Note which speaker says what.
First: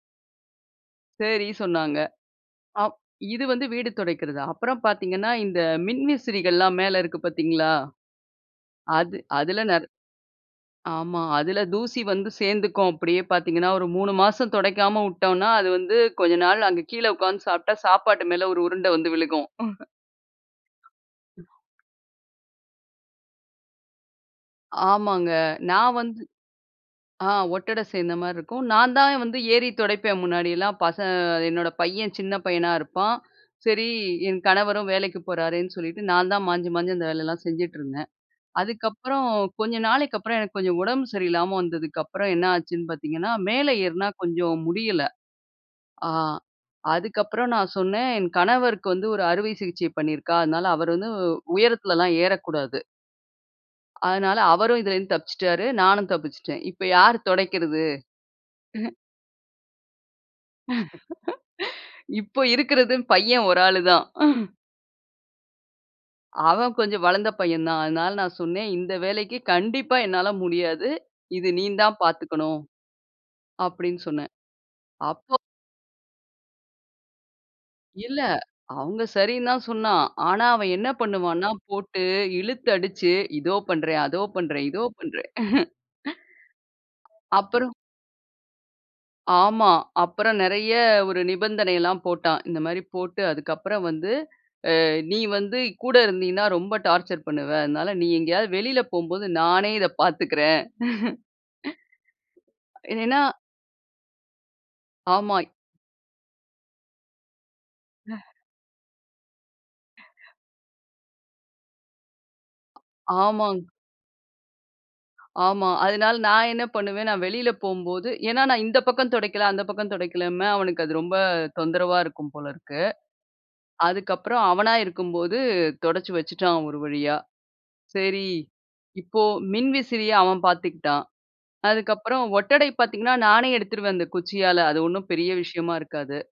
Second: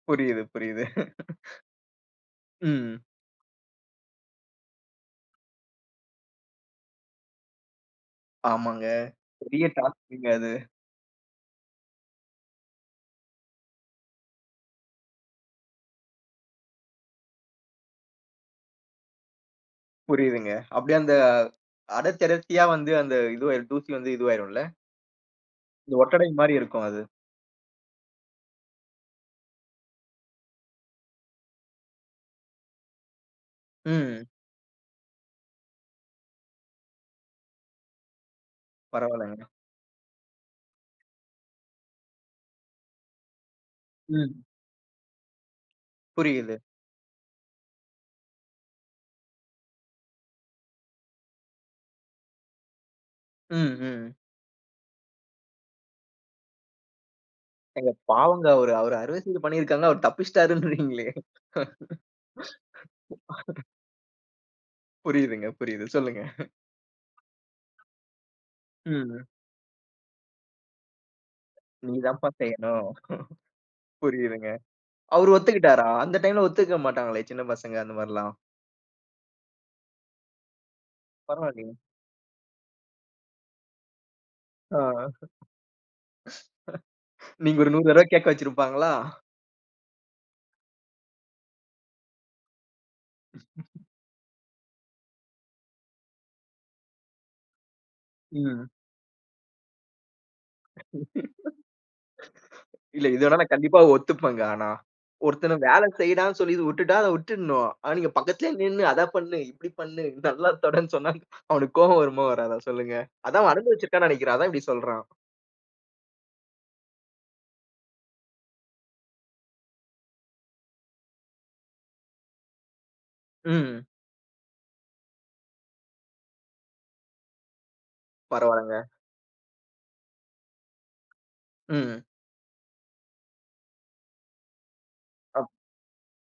Speaker 1: புரியிது, புரியிது.
Speaker 2: சரி, சொன்னாங்க. அப்
Speaker 1: ம்.
Speaker 2: இது வந்து வீடு துடைக்கிறது. அப்புறம் பார்த்தீங்கன்னா, இந்த மின்விசிறிகள்லாம் மேல இருக்கு பார்த்தீங்களா?
Speaker 1: ஆமாங்க.
Speaker 2: அது அதுல
Speaker 1: பெரிய
Speaker 2: நெ
Speaker 1: டாஸ்க்ங்க அது.
Speaker 2: ஆமா, அதில தூசி வந்து சேர்ந்துக்கும் அப்டியே பார்த்தீங்கன்னா, ஒரு 3 மாசம் துடைக்காம விட்டோம்னா, அது வந்து கொஞ்ச நாள் அங்க கீழ உட்கார்ந்து சாப்பிட்டா, சாப்பாட்டு மேல ஒரு உருண்டை வந்து விழுகும்.
Speaker 1: புரியிதுங்க. அப்டியே அந்த அடர்த்தி அடர்த்தியா வந்து அந்த இதுவாயிரும் துசி வந்து இதுவாயிரும் இல்ல?
Speaker 2: ஆமாங்க. நான் வந்து
Speaker 1: ஒட்டடை மாரி இருக்கும் அது.
Speaker 2: ஆ ஒட்டட சேர்ந்த மாரி இருக்கும். நான் தான் வந்து ஏறி துடைப்பேன் முன்னாடியெல்லாம் பசங் என்னோட பையன் சின்ன பையனா இருப்பான். சரி,
Speaker 1: ம்.
Speaker 2: என் கணவரும் வேலைக்கு போறார்ன்னு சொல்லிட்டு நான் தான் மாஞ்சி மாஞ்சி அந்த வேலையெல்லாம் செஞ்சுட்ருந்தேன். அதுக்கப்புறம்
Speaker 1: பரவாலங்க.
Speaker 2: கொஞ்ச நாளைக்கப்புறம் எனக்கு கொஞ்சம் உடம்பு சரியில்லாம வந்ததுக்கப்புறம் என்ன ஆச்சுன்னு பார்த்தீங்கன்னா, மேல ஏறினா
Speaker 1: ம்.
Speaker 2: கொஞ்சம் முடியல ஆ
Speaker 1: புரியிது.
Speaker 2: அதுக்கப்புறம் நான் சொன்னேன், என் கணவருக்கு வந்து ஒரு அறுவை சிகிச்சை பண்ணியிருக்கா. அதனால அவரு வந்து உயரத்துலலாம் ஏற கூடாது.
Speaker 1: ம், ம்.
Speaker 2: அதனால அவரும் இதுல இருந்து தப்பிச்சுட்டாரு. நானும் தப்பிச்சுட்டேன். இப்ப யாரு தொடைக்கிறது.
Speaker 1: ஏங்க, பாவங்க அவரு அவரு அறுவை சிகிச்சை பண்ணியிருக்காங்க. அவரு தப்பிச்சிட்டாருன்றீங்களே?
Speaker 2: இப்போ இருக்கிறது பையன் ஒரு ஆளு தான்.
Speaker 1: புரியிதுங்க, புரியிது. சொல்லுங்க.
Speaker 2: அவன் கொஞ்சம் வளர்ந்த பையன் தான். அதனால நான் சொன்னேன் இந்த
Speaker 1: ம்.
Speaker 2: வேலைக்கு கண்டிப்பா என்னால முடியாது. இது நீ
Speaker 1: நீ
Speaker 2: தான்
Speaker 1: தான்ப்பா
Speaker 2: பாத்துக்கணும்.
Speaker 1: செய்யணும்.
Speaker 2: அப்டின் சொன்னேன்.
Speaker 1: புரியிதுங்க. அவரு
Speaker 2: அப்போ
Speaker 1: ஒத்துக்கிட்டாரா? அந்த டைம்ல ஒத்துக்க மாட்டாங்களே சின்ன பசங்க அந்த
Speaker 2: இல்ல,
Speaker 1: மாரிலாம்.
Speaker 2: அவங்க சரின்னு தான் சொன்னான். ஆனா, அவன் என்ன பண்ணுவான்னா,
Speaker 1: பரவாயில்லையே.
Speaker 2: போட்டு இழுத்து அடிச்சு இதோ பண்றேன், அதோ பண்றேன்,
Speaker 1: ஆ.
Speaker 2: இதோ பண்றேன்.
Speaker 1: நீங்க ஒரு
Speaker 2: அப்புறம்
Speaker 1: 100 தடவ கேட்க வச்சிருப்பாங்களா?
Speaker 2: ஆமா, அப்புறம் நெறைய ஒரு நிபந்தனைல்லாம் போட்டான். இந்த மாரி போட்டு அதுக்கப்புறம் வந்து அ நீ வந்து கூட இருந்தினா ரொம்ப டார்ச்சர் பண்ணுவ. அதனால நீ எங்கயாவது
Speaker 1: ம்.
Speaker 2: வெளில போம்போது நானே இத பாத்துக்கறேன்.
Speaker 1: இல்ல.
Speaker 2: ஏன்னா
Speaker 1: இது வேணா, நான் கண்டிப்பா ஒத்துப்பேன்ங்க ஆனா.
Speaker 2: ஆமாய்
Speaker 1: ஒருத்தன வேலை செய்டான்னு சொல்லி விட்டுட்டா, அத விட்டுடணும். ஆனா, நீங்க பக்கத்திலேயே நின்னு அத பண்ணு, இப்டி பண்ணு, நல்லா தொடைன் சொன்னா அவனுக்கு கோவம், வருமா வராத சொல்லுங்க? அதான் அவன்
Speaker 2: ஆமாங்
Speaker 1: அனுபவிச்சுருக்கான் நெனைக்கிறேன், அதான் இப்டி சொல்றான்.
Speaker 2: ஆமா, அதுனால நான் என்ன பண்ணுவேன், நான் வெளில போகம்போது ஏன்னா, நான் இந்த பக்கம் தொடைக்கல அந்த பக்கம் துடைக்கலன்னு அவனுக்கு அது ரொம்ப தொந்தரவா இருக்கும் போல இருக்கு.
Speaker 1: ம்.
Speaker 2: அதுக்கப்புறம் அவனா இருக்கும்போது துடைச்சு வச்சுட்டான் ஒரு வழியா. சரி,
Speaker 1: பரவாலங்க.
Speaker 2: இப்போ மின்விசிறிய அவன் பார்த்துக்குட்டான்.
Speaker 1: ம்.
Speaker 2: அதுக்கப்புறம் ஒட்டடை பார்த்தீங்கன்னா, நானே எடுத்துருவேன் அந்த குச்சியால அது ஒன்னும் பெரிய
Speaker 1: அ.
Speaker 2: விஷயமா இருக்காது.